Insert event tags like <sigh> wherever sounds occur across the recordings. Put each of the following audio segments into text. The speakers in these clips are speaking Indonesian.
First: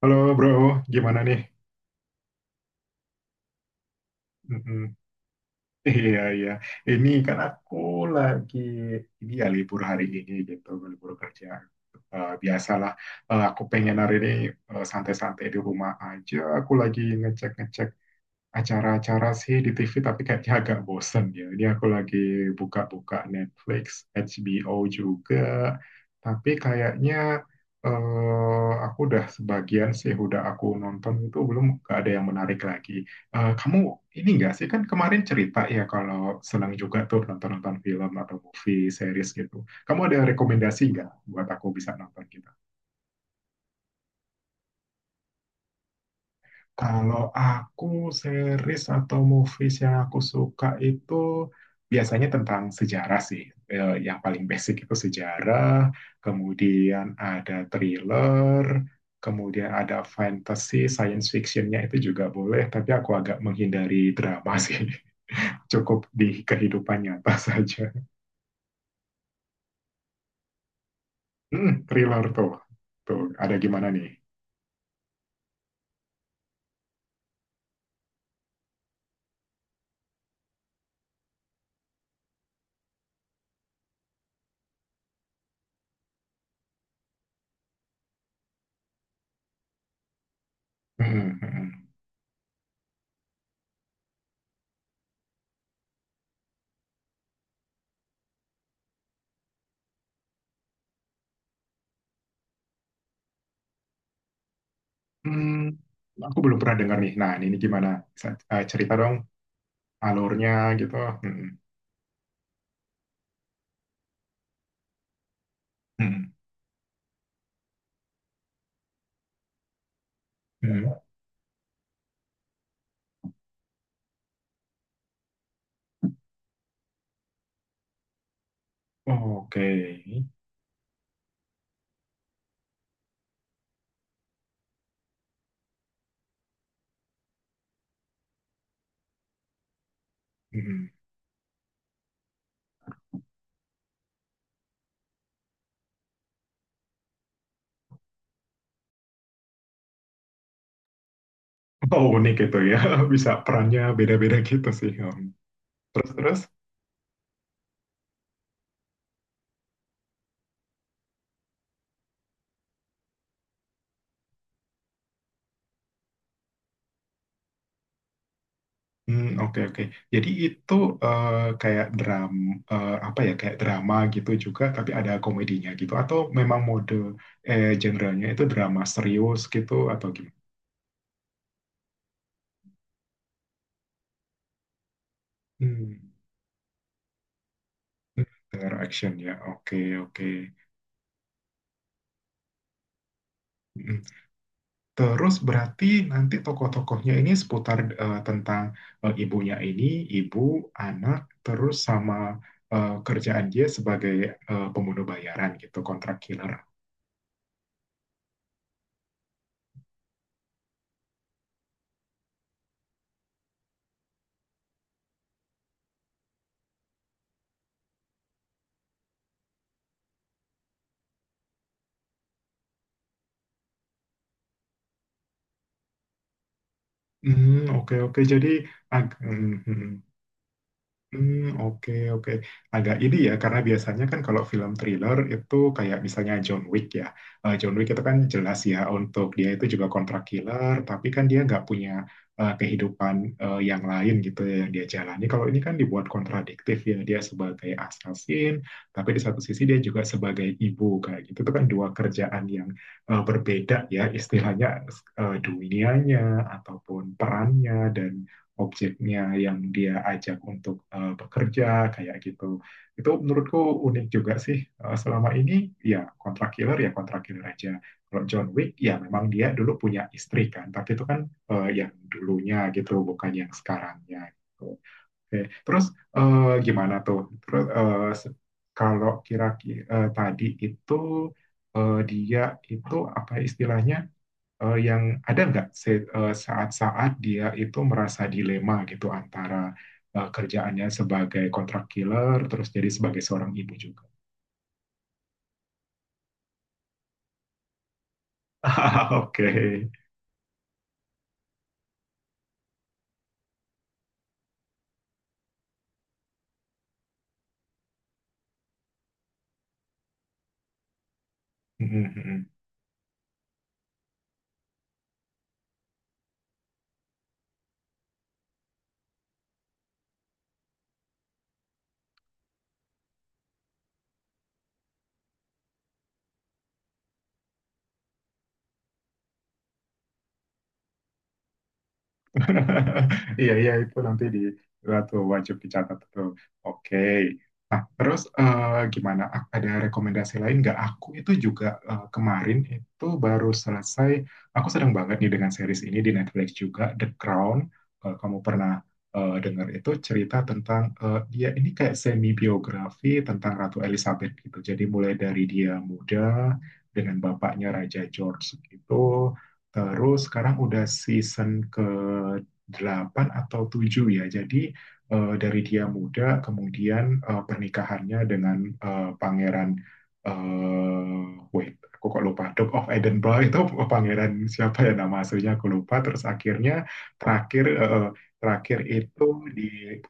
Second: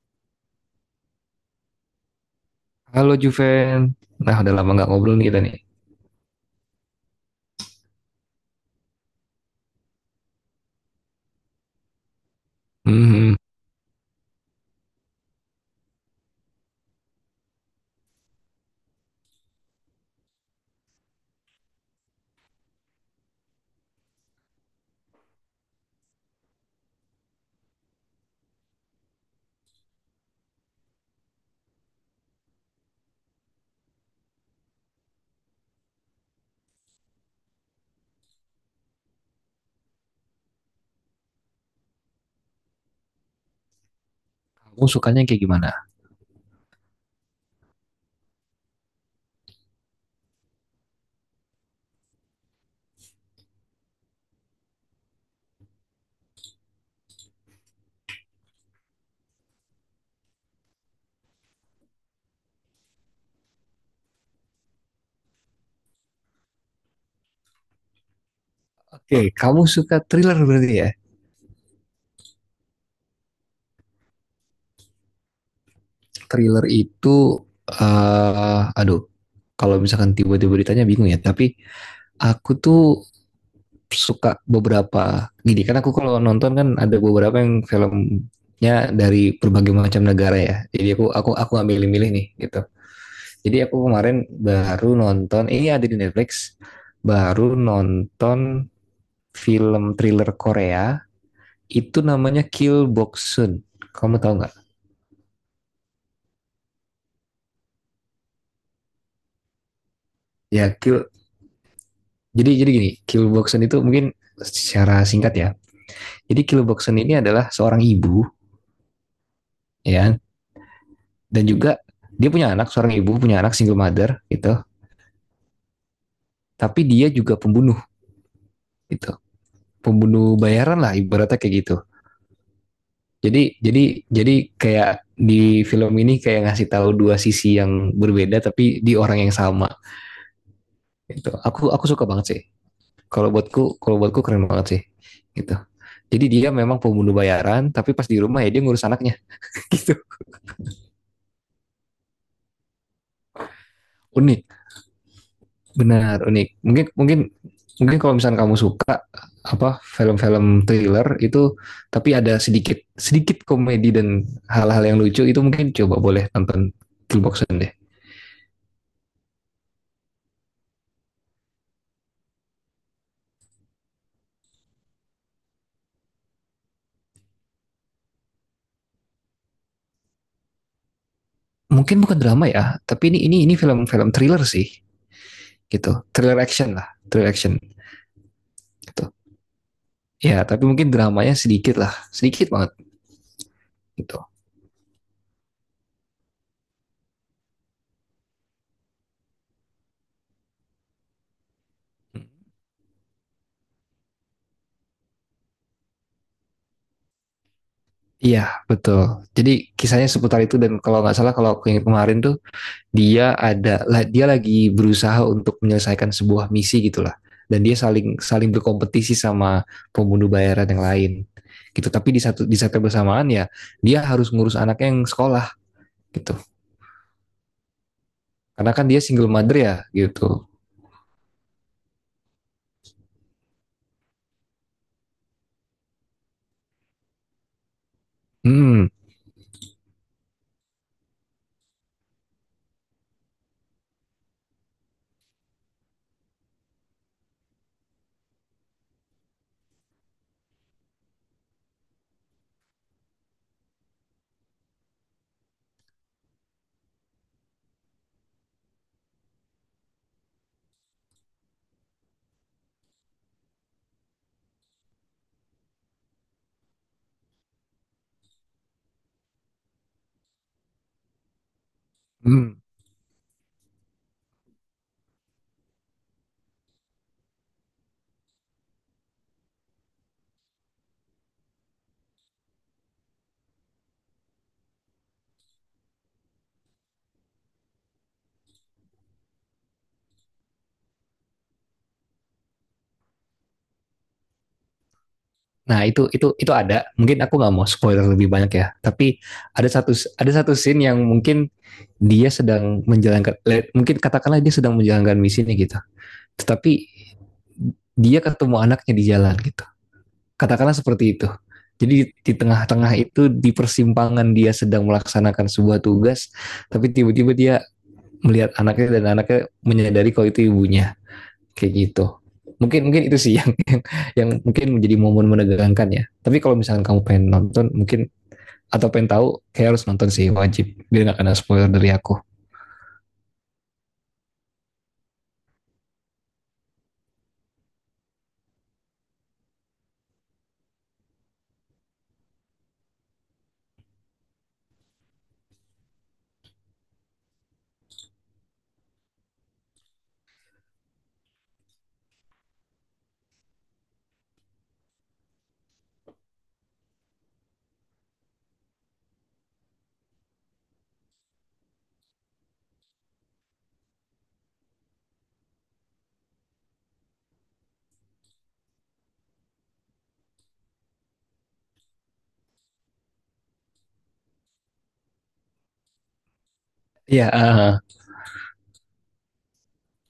Halo bro, gimana nih? Halo Juven. Nah, udah lama Mm-mm. nggak <laughs> ngobrol nih kita nih. Iya iya, ini kan aku lagi ini ya libur hari ini gitu, libur kerja. Biasalah. Hmm, Aku pengen hari ini santai-santai di rumah aja. Aku lagi ngecek-ngecek acara-acara sih di TV, tapi kayaknya agak bosen ya. Ini aku lagi buka-buka Netflix, HBO juga, tapi kayaknya aku udah sebagian sih udah aku nonton itu belum gak ada yang menarik lagi. Kamu ini nggak sih, kan kemarin cerita ya kalau senang juga tuh nonton-nonton film atau movie series gitu. Kamu ada rekomendasi nggak buat aku bisa nonton gitu? kamu sukanya kayak gimana? Kalau aku series atau movies yang aku suka itu biasanya tentang sejarah sih. Yang paling basic itu sejarah, kemudian ada thriller, kemudian ada fantasy, science fictionnya itu juga boleh, tapi aku agak menghindari drama sih. <laughs> Cukup di kehidupan nyata saja. Oke, kamu suka thriller berarti ya? Hmm, thriller tuh. Tuh, ada gimana nih? Thriller itu, eh aduh, kalau misalkan tiba-tiba ditanya bingung ya. Tapi aku tuh suka beberapa. Gini, kan aku kalau nonton kan ada beberapa yang filmnya dari berbagai macam negara ya. Jadi aku aku Hmm, hmm, aku nggak hmm. milih-milih nih gitu. Jadi aku kemarin baru nonton, ini ada di Netflix. Baru nonton film thriller Korea itu namanya Kill Boxun. Kamu tahu nggak? Hmm, aku belum pernah dengar nih. Nah, ini gimana? Cerita dong alurnya Ya gitu. Kill. Mm, Jadi gini, Kill Boxun itu mungkin secara singkat ya. mm, Jadi Kill Boxun ini adalah seorang ibu ya, mm. dan juga dia punya anak, seorang ibu punya anak single mother gitu. Tapi dia juga pembunuh gitu. Oke. Pembunuh bayaran lah ibaratnya kayak gitu. Jadi kayak di film ini kayak ngasih tahu dua sisi yang berbeda tapi di orang yang sama Mm. gitu. Aku suka banget sih. Kalau buatku kalau buatku keren banget sih gitu, jadi dia memang pembunuh bayaran tapi pas di rumah ya dia ngurus anaknya <laughs> gitu. Oh, unik gitu ya. <laughs> Bisa perannya beda-beda Unik, gitu sih. Terus benar terus. unik, mungkin mungkin mungkin kalau misalnya kamu suka apa film-film thriller itu, tapi ada sedikit sedikit komedi dan hal-hal yang lucu, itu mungkin coba boleh nonton Killboxen deh. Hmm, oke oke. Jadi itu eh, kayak apa ya, kayak drama gitu juga tapi ada komedinya gitu, atau memang mode genre itu drama serius gitu atau gimana? Mungkin bukan drama ya, tapi ini film-film thriller sih gitu, Hmm. thriller action lah, thriller action Dengar gitu action ya. Oke oke. ya, tapi mungkin dramanya sedikit lah, sedikit banget Hmm. gitu. Terus berarti nanti tokoh-tokohnya ini seputar tentang ibunya ini, ibu, anak, terus sama kerjaan dia sebagai pembunuh bayaran gitu, kontrak killer. Iya, betul. Jadi kisahnya seputar itu, dan kalau nggak salah kalau aku yang kemarin tuh, dia ada dia lagi berusaha untuk menyelesaikan sebuah misi gitulah. Dan dia saling saling berkompetisi sama pembunuh bayaran yang lain gitu. Tapi di satu di saat yang bersamaan ya, dia harus ngurus anaknya yang sekolah gitu. Hmm, oke oke. Jadi Karena kan dia ag- single mother ya mhm. gitu. Hmm, oke, oke. Agak ini ya, karena biasanya kan kalau film thriller itu kayak misalnya John Wick ya. John Wick itu kan jelas ya, Hmm. untuk dia itu juga kontrak killer, tapi kan dia nggak punya kehidupan yang lain gitu ya yang dia jalani. Kalau ini kan dibuat kontradiktif ya, dia sebagai assassin, tapi di satu sisi dia juga sebagai ibu kayak gitu. Itu kan dua kerjaan yang berbeda ya, istilahnya dunianya ataupun perannya, dan objeknya yang dia ajak untuk bekerja kayak gitu. Itu menurutku unik juga sih. Eh, selama ini ya kontrak killer aja. Kalau John Wick ya memang dia dulu punya istri kan, tapi itu kan yang Hmm. dulunya gitu, bukan yang sekarangnya gitu. Oke, terus gimana tuh? Terus kalau kira-kira tadi itu dia itu apa istilahnya yang ada nggak saat-saat dia itu merasa dilema gitu antara kerjaannya sebagai kontrak killer terus jadi sebagai seorang ibu juga. Nah, itu ada. Mungkin aku nggak mau spoiler lebih banyak ya. <laughs> Tapi Oke. ada satu ada satu scene yang mungkin dia sedang menjalankan, mungkin katakanlah dia sedang menjalankan misinya gitu, tetapi dia ketemu anaknya di jalan gitu, katakanlah seperti itu. Jadi di Mm-mm-mm. tengah-tengah itu di persimpangan dia sedang melaksanakan sebuah tugas, tapi tiba-tiba dia melihat anaknya, dan anaknya menyadari kalau itu ibunya kayak gitu. Mungkin mungkin itu sih <laughs> yang mungkin menjadi momen menegangkan ya, tapi kalau misalkan kamu pengen nonton, mungkin atau pengen tahu kayak harus nonton sih, wajib biar nggak kena spoiler dari aku. Iya, iya, itu nanti di itu wajib dicatat tuh. Oke. Nah, terus gimana? Ada rekomendasi lain nggak? Aku itu juga kemarin itu baru selesai. Aku sedang banget nih dengan series ini di Netflix juga, The Crown. Kalau kamu pernah dengar, itu cerita tentang dia ini kayak semi biografi tentang Ratu Elizabeth gitu. Jadi mulai dari dia muda dengan bapaknya Raja George gitu. Terus sekarang udah season ke 8 atau 7 ya. Jadi dari dia muda kemudian pernikahannya dengan pangeran aku kok lupa. Duke of Edinburgh itu <laughs> pangeran siapa ya, nama aslinya aku lupa. Terus akhirnya Iya, terakhir eh, eh, terakhir itu di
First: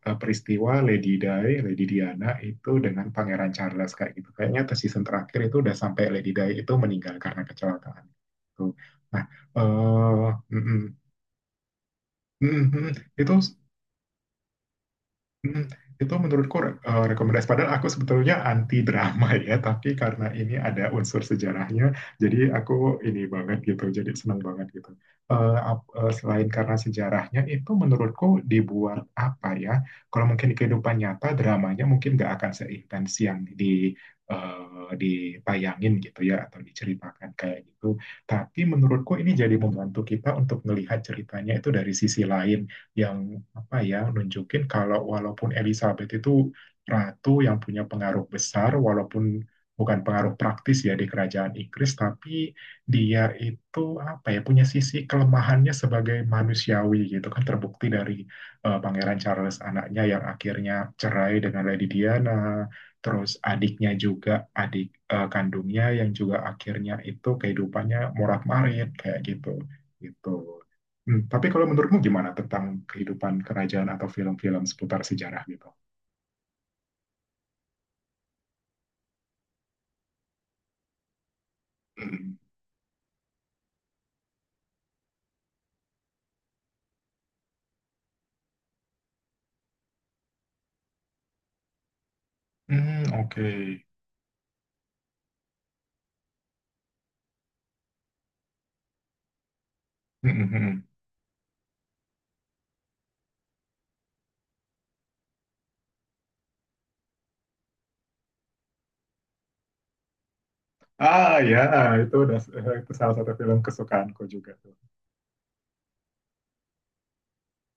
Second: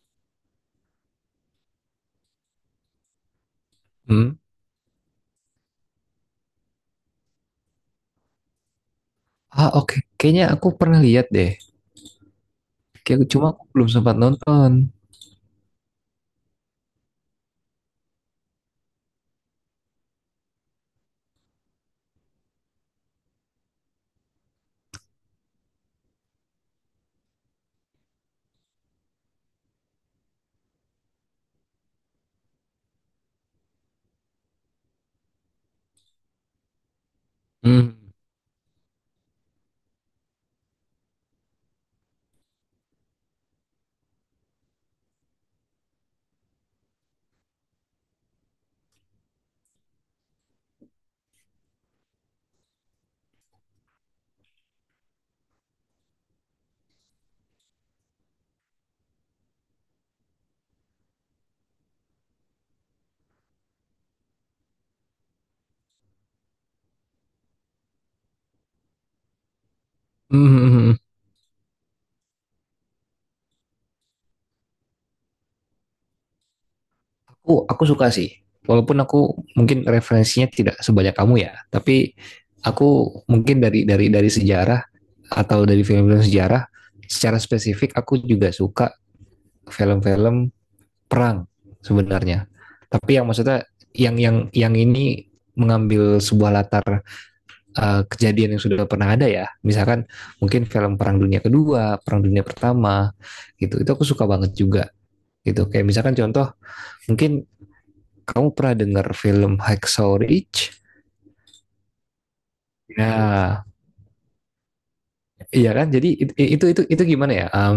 peristiwa Lady Di, Lady Diana itu dengan Pangeran Charles kayak gitu. hmm, Kayaknya ke season terakhir itu udah sampai Lady Di itu meninggal karena kecelakaan. Tuh. Nah, eh ah, oke. Kayaknya aku mm, pernah lihat deh. mm, mm, mm. Kayak itu cuma aku belum sempat nonton. Hmm, itu menurutku rekomendasi. Padahal aku sebetulnya anti drama <laughs> ya, tapi karena ini ada unsur sejarahnya, jadi aku ini banget gitu, jadi senang banget gitu. Selain karena sejarahnya, itu menurutku dibuat apa ya? Kalau mungkin di kehidupan nyata dramanya mungkin nggak akan seintens yang di dipayangin gitu ya, atau diceritakan kayak Hmm. gitu. Tapi menurutku ini jadi membantu kita untuk melihat ceritanya itu dari sisi lain, yang apa ya, nunjukin kalau walaupun Elizabeth itu ratu yang punya pengaruh besar, walaupun bukan pengaruh praktis ya di kerajaan Inggris, tapi dia itu apa ya, punya sisi kelemahannya sebagai manusiawi gitu kan, terbukti dari Pangeran Charles anaknya yang akhirnya cerai dengan Lady Diana, terus adiknya juga, adik kandungnya yang juga akhirnya itu kehidupannya morat-marit kayak gitu gitu. Hmm, hmm, hmm. Hmm, tapi kalau menurutmu gimana tentang kehidupan kerajaan atau film-film seputar sejarah gitu? Aku suka sih. Walaupun aku mungkin referensinya tidak sebanyak kamu ya, tapi Hmm, aku mungkin dari dari sejarah atau dari film-film sejarah, secara spesifik aku juga suka film-film perang sebenarnya. hmm, Tapi yang oke. maksudnya yang ini mengambil sebuah latar kejadian yang sudah pernah ada ya. Misalkan Hmm, hmm, mungkin hmm. film Perang Dunia Kedua, Perang Dunia Pertama gitu. Itu aku suka banget juga gitu. Kayak misalkan contoh, mungkin kamu pernah dengar film Hacksaw Ridge? Ah ya, ah, itu udah itu salah satu film Nah, kesukaanku juga tuh. iya kan? Jadi itu gimana ya?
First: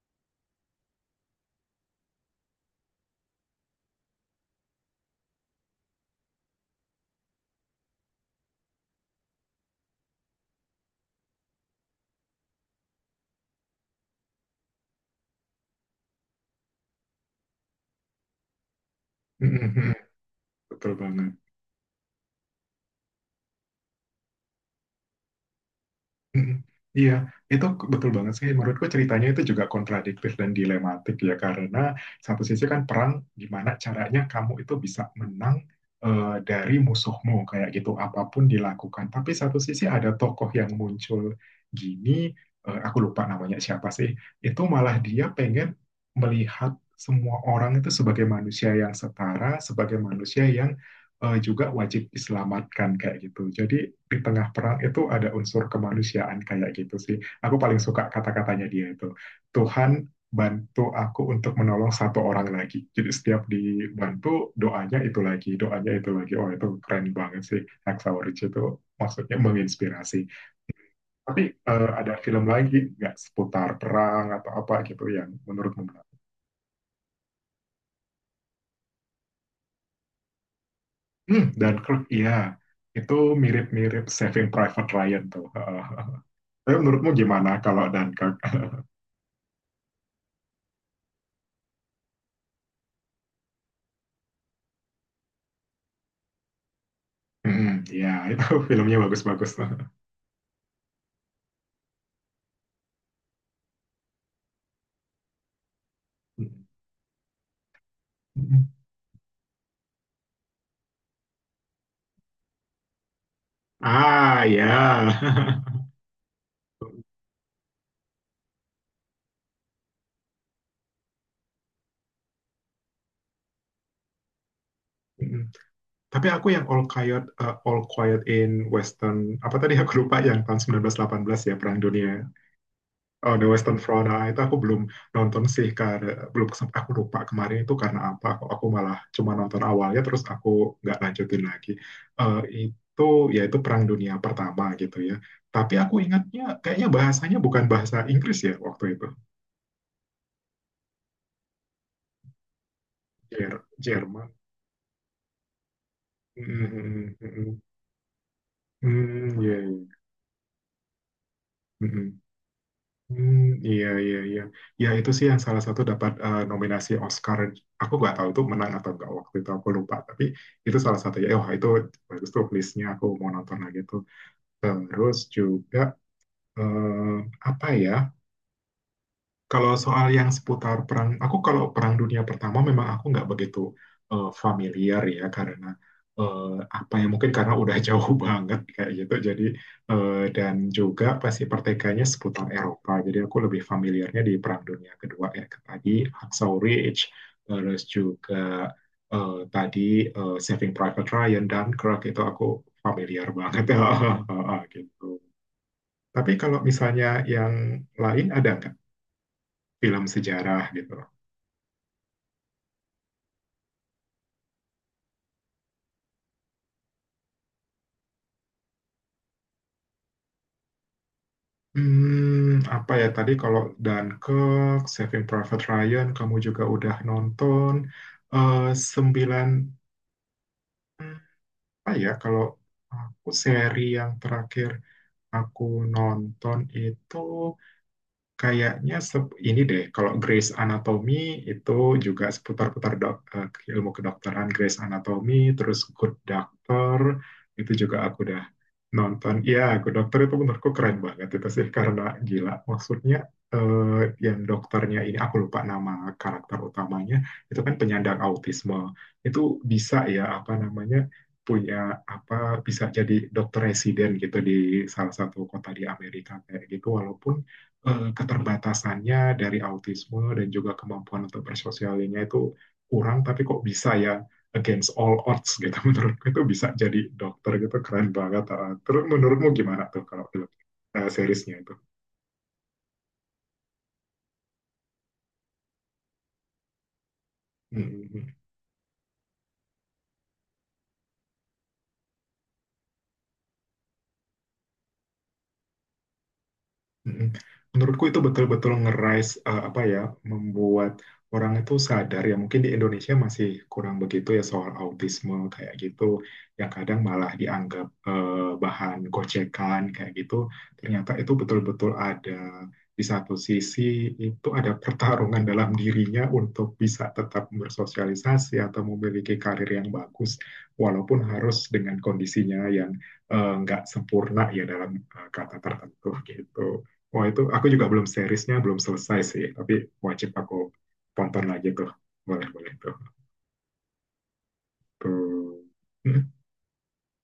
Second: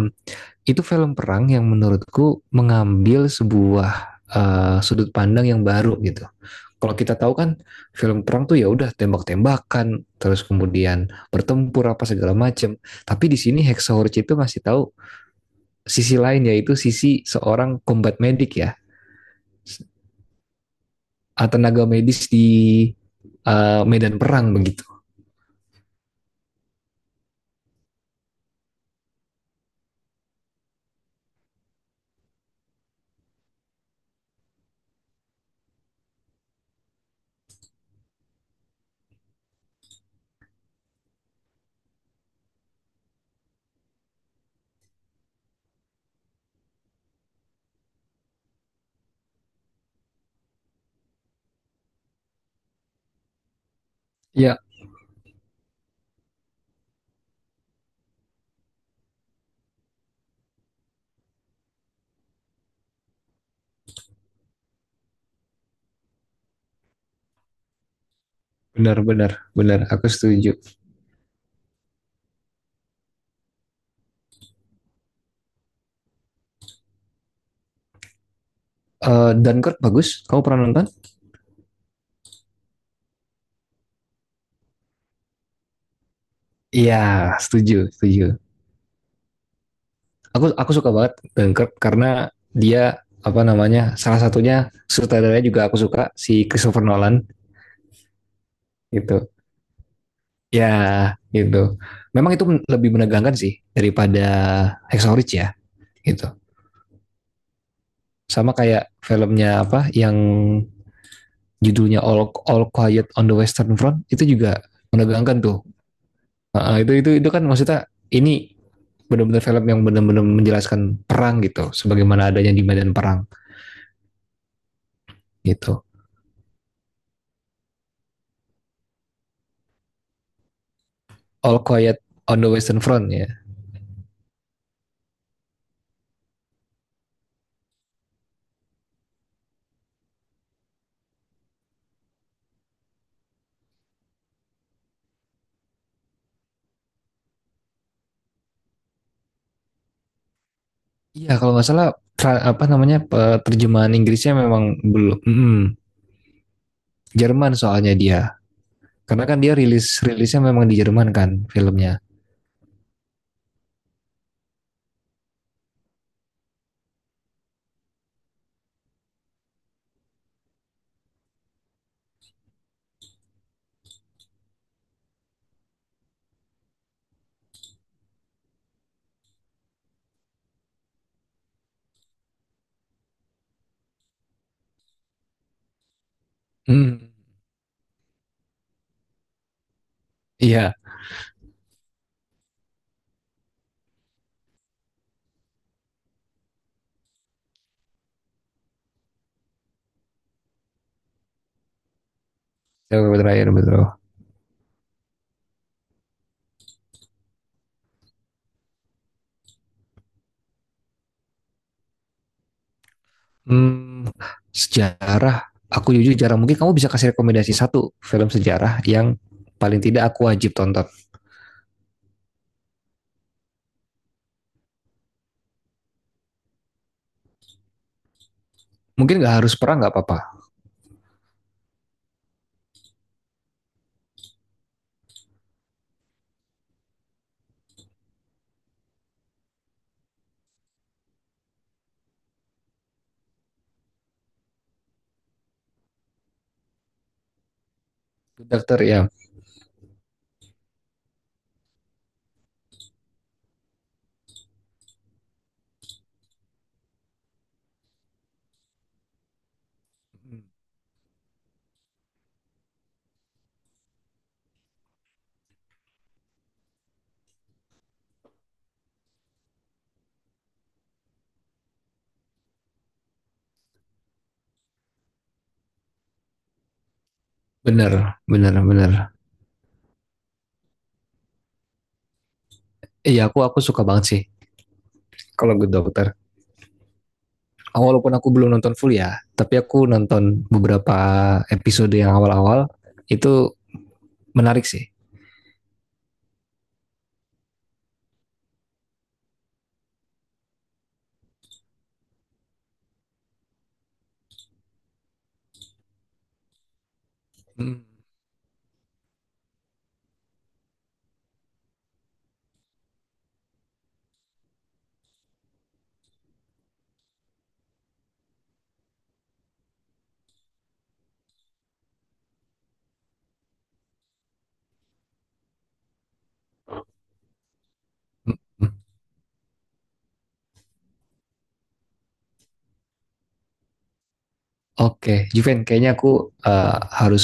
Itu film perang yang menurutku mengambil sebuah sudut pandang yang baru gitu. Kalau kita tahu kan film perang tuh ya udah tembak-tembakan, terus kemudian bertempur apa segala macam. Tapi di sini Hacksaw Ridge itu masih tahu sisi lain, yaitu sisi seorang combat medic ya. Hmm, hmm, hmm. hmm. Betul banget. Ah, tenaga medis di medan perang begitu. Mm. Iya, itu betul banget sih. Menurutku ceritanya itu juga kontradiktif dan dilematik ya, karena satu sisi kan perang, gimana caranya kamu itu bisa menang dari musuhmu kayak gitu, apapun dilakukan. Tapi satu sisi ada tokoh yang muncul gini, aku lupa namanya siapa sih. Itu malah dia pengen melihat semua orang itu sebagai manusia yang setara, sebagai manusia yang juga wajib diselamatkan kayak gitu. Jadi di tengah Ya, perang itu ada unsur kemanusiaan kayak gitu sih. Aku paling suka kata-katanya dia itu. Tuhan bantu aku untuk menolong satu orang lagi. Jadi setiap dibantu, doanya itu lagi, doanya itu lagi. Oh itu keren banget sih. Hacksaw Ridge itu benar benar maksudnya benar aku menginspirasi. setuju. Tapi ada film lagi nggak seputar perang atau apa gitu yang menurutmu menarik? Eh, Dunkirk bagus, kamu pernah nonton? Hmm, dan Kirk, iya. Itu mirip-mirip Saving Private Ryan tuh. <laughs> Tapi Iya, menurutmu gimana setuju kalau setuju. Dunkirk? Aku suka banget Dunkirk karena dia apa namanya, salah satunya sutradaranya juga aku suka, si Christopher Nolan Mhm, ya itu <laughs> filmnya gitu. bagus-bagus tuh. Ya gitu. Memang itu lebih menegangkan sih daripada Hexorich ya gitu. Sama Mhm. kayak filmnya apa yang judulnya All Quiet on the Western Front, itu Ah, juga ya. menegangkan tuh. <laughs> Nah, itu kan maksudnya ini benar-benar film yang benar-benar menjelaskan perang gitu sebagaimana adanya di medan perang Mhm. gitu. Tapi aku yang All Quiet, eh, All Quiet in Western, apa tadi, aku lupa yang tahun 1918 ya, All Perang Quiet Dunia. on the Western Front ya. Oh, The Western Front, ah, itu aku belum nonton sih, karena belum sempat, aku lupa kemarin itu karena apa, aku malah cuma nonton awalnya, terus aku nggak lanjutin lagi. Eh, itu, ya itu Perang Dunia Pertama gitu ya. Tapi aku ingatnya, kayaknya bahasanya bukan bahasa Inggris ya waktu itu. Iya kalau nggak salah apa namanya, Jer- terjemahan Jerman. Inggrisnya memang belum, Mhm, Jerman mhm, soalnya dia. Karena kan mhm. dia Iya, rilis iya. rilisnya memang di Jerman kan filmnya. Mhm. Hmm, iya, iya, iya. Ya, itu sih yang salah satu dapat nominasi Oscar. Aku nggak tahu itu menang atau nggak waktu itu, aku lupa. Tapi itu salah satu. Ya, oh, itu bagus tuh listnya, aku mau nonton lagi tuh. Terus juga, eh, apa ya? Kalau soal yang seputar perang, aku kalau Perang Dunia Pertama memang aku nggak begitu familiar ya, karena eh, apa Hmm, ya, mungkin karena udah jauh <laughs> banget kayak gitu. Jadi dan iya. juga pasti pertikaiannya seputar Eropa. Jadi aku lebih familiarnya di Perang Dunia Kedua ya, ke tadi Hacksaw Ridge, terus juga tadi Saving Private Ryan dan Dunkirk itu aku Yang familiar terakhir betul. banget Betul. <laughs> gitu. Tapi kalau misalnya yang lain ada nggak film sejarah gitu. Hmm, sejarah. Aku jujur jarang. Mungkin kamu bisa kasih rekomendasi satu film sejarah yang paling tidak aku wajib tonton. Hmm, apa ya tadi kalau Dunkirk, Saving Private Ryan, kamu juga udah nonton eh, Mungkin nggak sembilan harus perang nggak apa-apa. hmm, apa ya kalau aku seri yang terakhir aku nonton itu, kayaknya ini deh, kalau Grey's Anatomy itu juga seputar-putar dok, ilmu kedokteran, Grey's Anatomy, terus Good Doctor, itu juga aku udah Good Doctor ya. nonton. Iya, Good Doctor itu menurutku keren banget itu sih, karena gila. Maksudnya eh, yang dokternya ini, aku lupa nama karakter utamanya, itu kan penyandang autisme. Itu bisa ya, apa namanya, punya apa, bisa jadi dokter residen gitu di salah satu kota di Amerika kayak gitu, walaupun keterbatasannya dari autisme dan juga kemampuan untuk bersosialnya itu kurang, tapi kok bisa ya, against all odds gitu. <laughs> Menurutku itu bisa jadi dokter gitu Bener, keren banget. bener, Ah. Terus bener. menurutmu gimana tuh kalau itu, seriesnya itu? Iya, aku suka banget sih kalau Good Doctor. Hmm. Ah, walaupun hmm, hmm. aku belum nonton full ya, tapi aku nonton beberapa episode yang awal-awal itu menarik sih. Mm-mm. Menurutku itu betul-betul ngerais apa ya, membuat orang itu sadar ya, mungkin di Indonesia masih kurang begitu ya soal autisme kayak gitu, yang kadang malah Hmm. dianggap bahan gocekan kayak gitu, ternyata itu betul-betul ada. Di satu sisi itu ada pertarungan <laughs> dalam dirinya untuk bisa tetap bersosialisasi atau memiliki karir yang bagus, walaupun harus dengan kondisinya yang nggak sempurna ya dalam kata tertentu gitu. Wah itu aku juga belum, seriesnya belum selesai sih, tapi wajib aku tonton lagi tuh. Boleh boleh tuh. Oke, Juven, Tuh. kayaknya aku Hmm. Harus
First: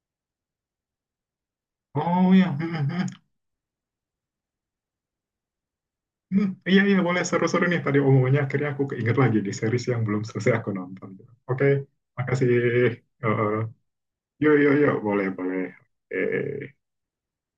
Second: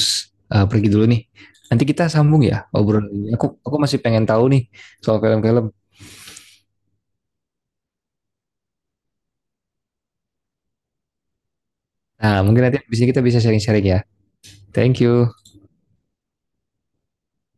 pergi dulu nih. Nanti kita Oh sambung ya, ya hmm, hmm, hmm. obrolan ini. Aku masih pengen tahu nih soal film-film. Hmm. Iya iya, boleh, seru-seru nih tadi omongannya, akhirnya aku keinget lagi di series yang belum selesai aku nonton. Oke, Nah, makasih. mungkin nanti Eh, habis ini kita bisa eh. sharing-sharing ya. Yuk yuk yuk, Thank boleh you. boleh. Oke.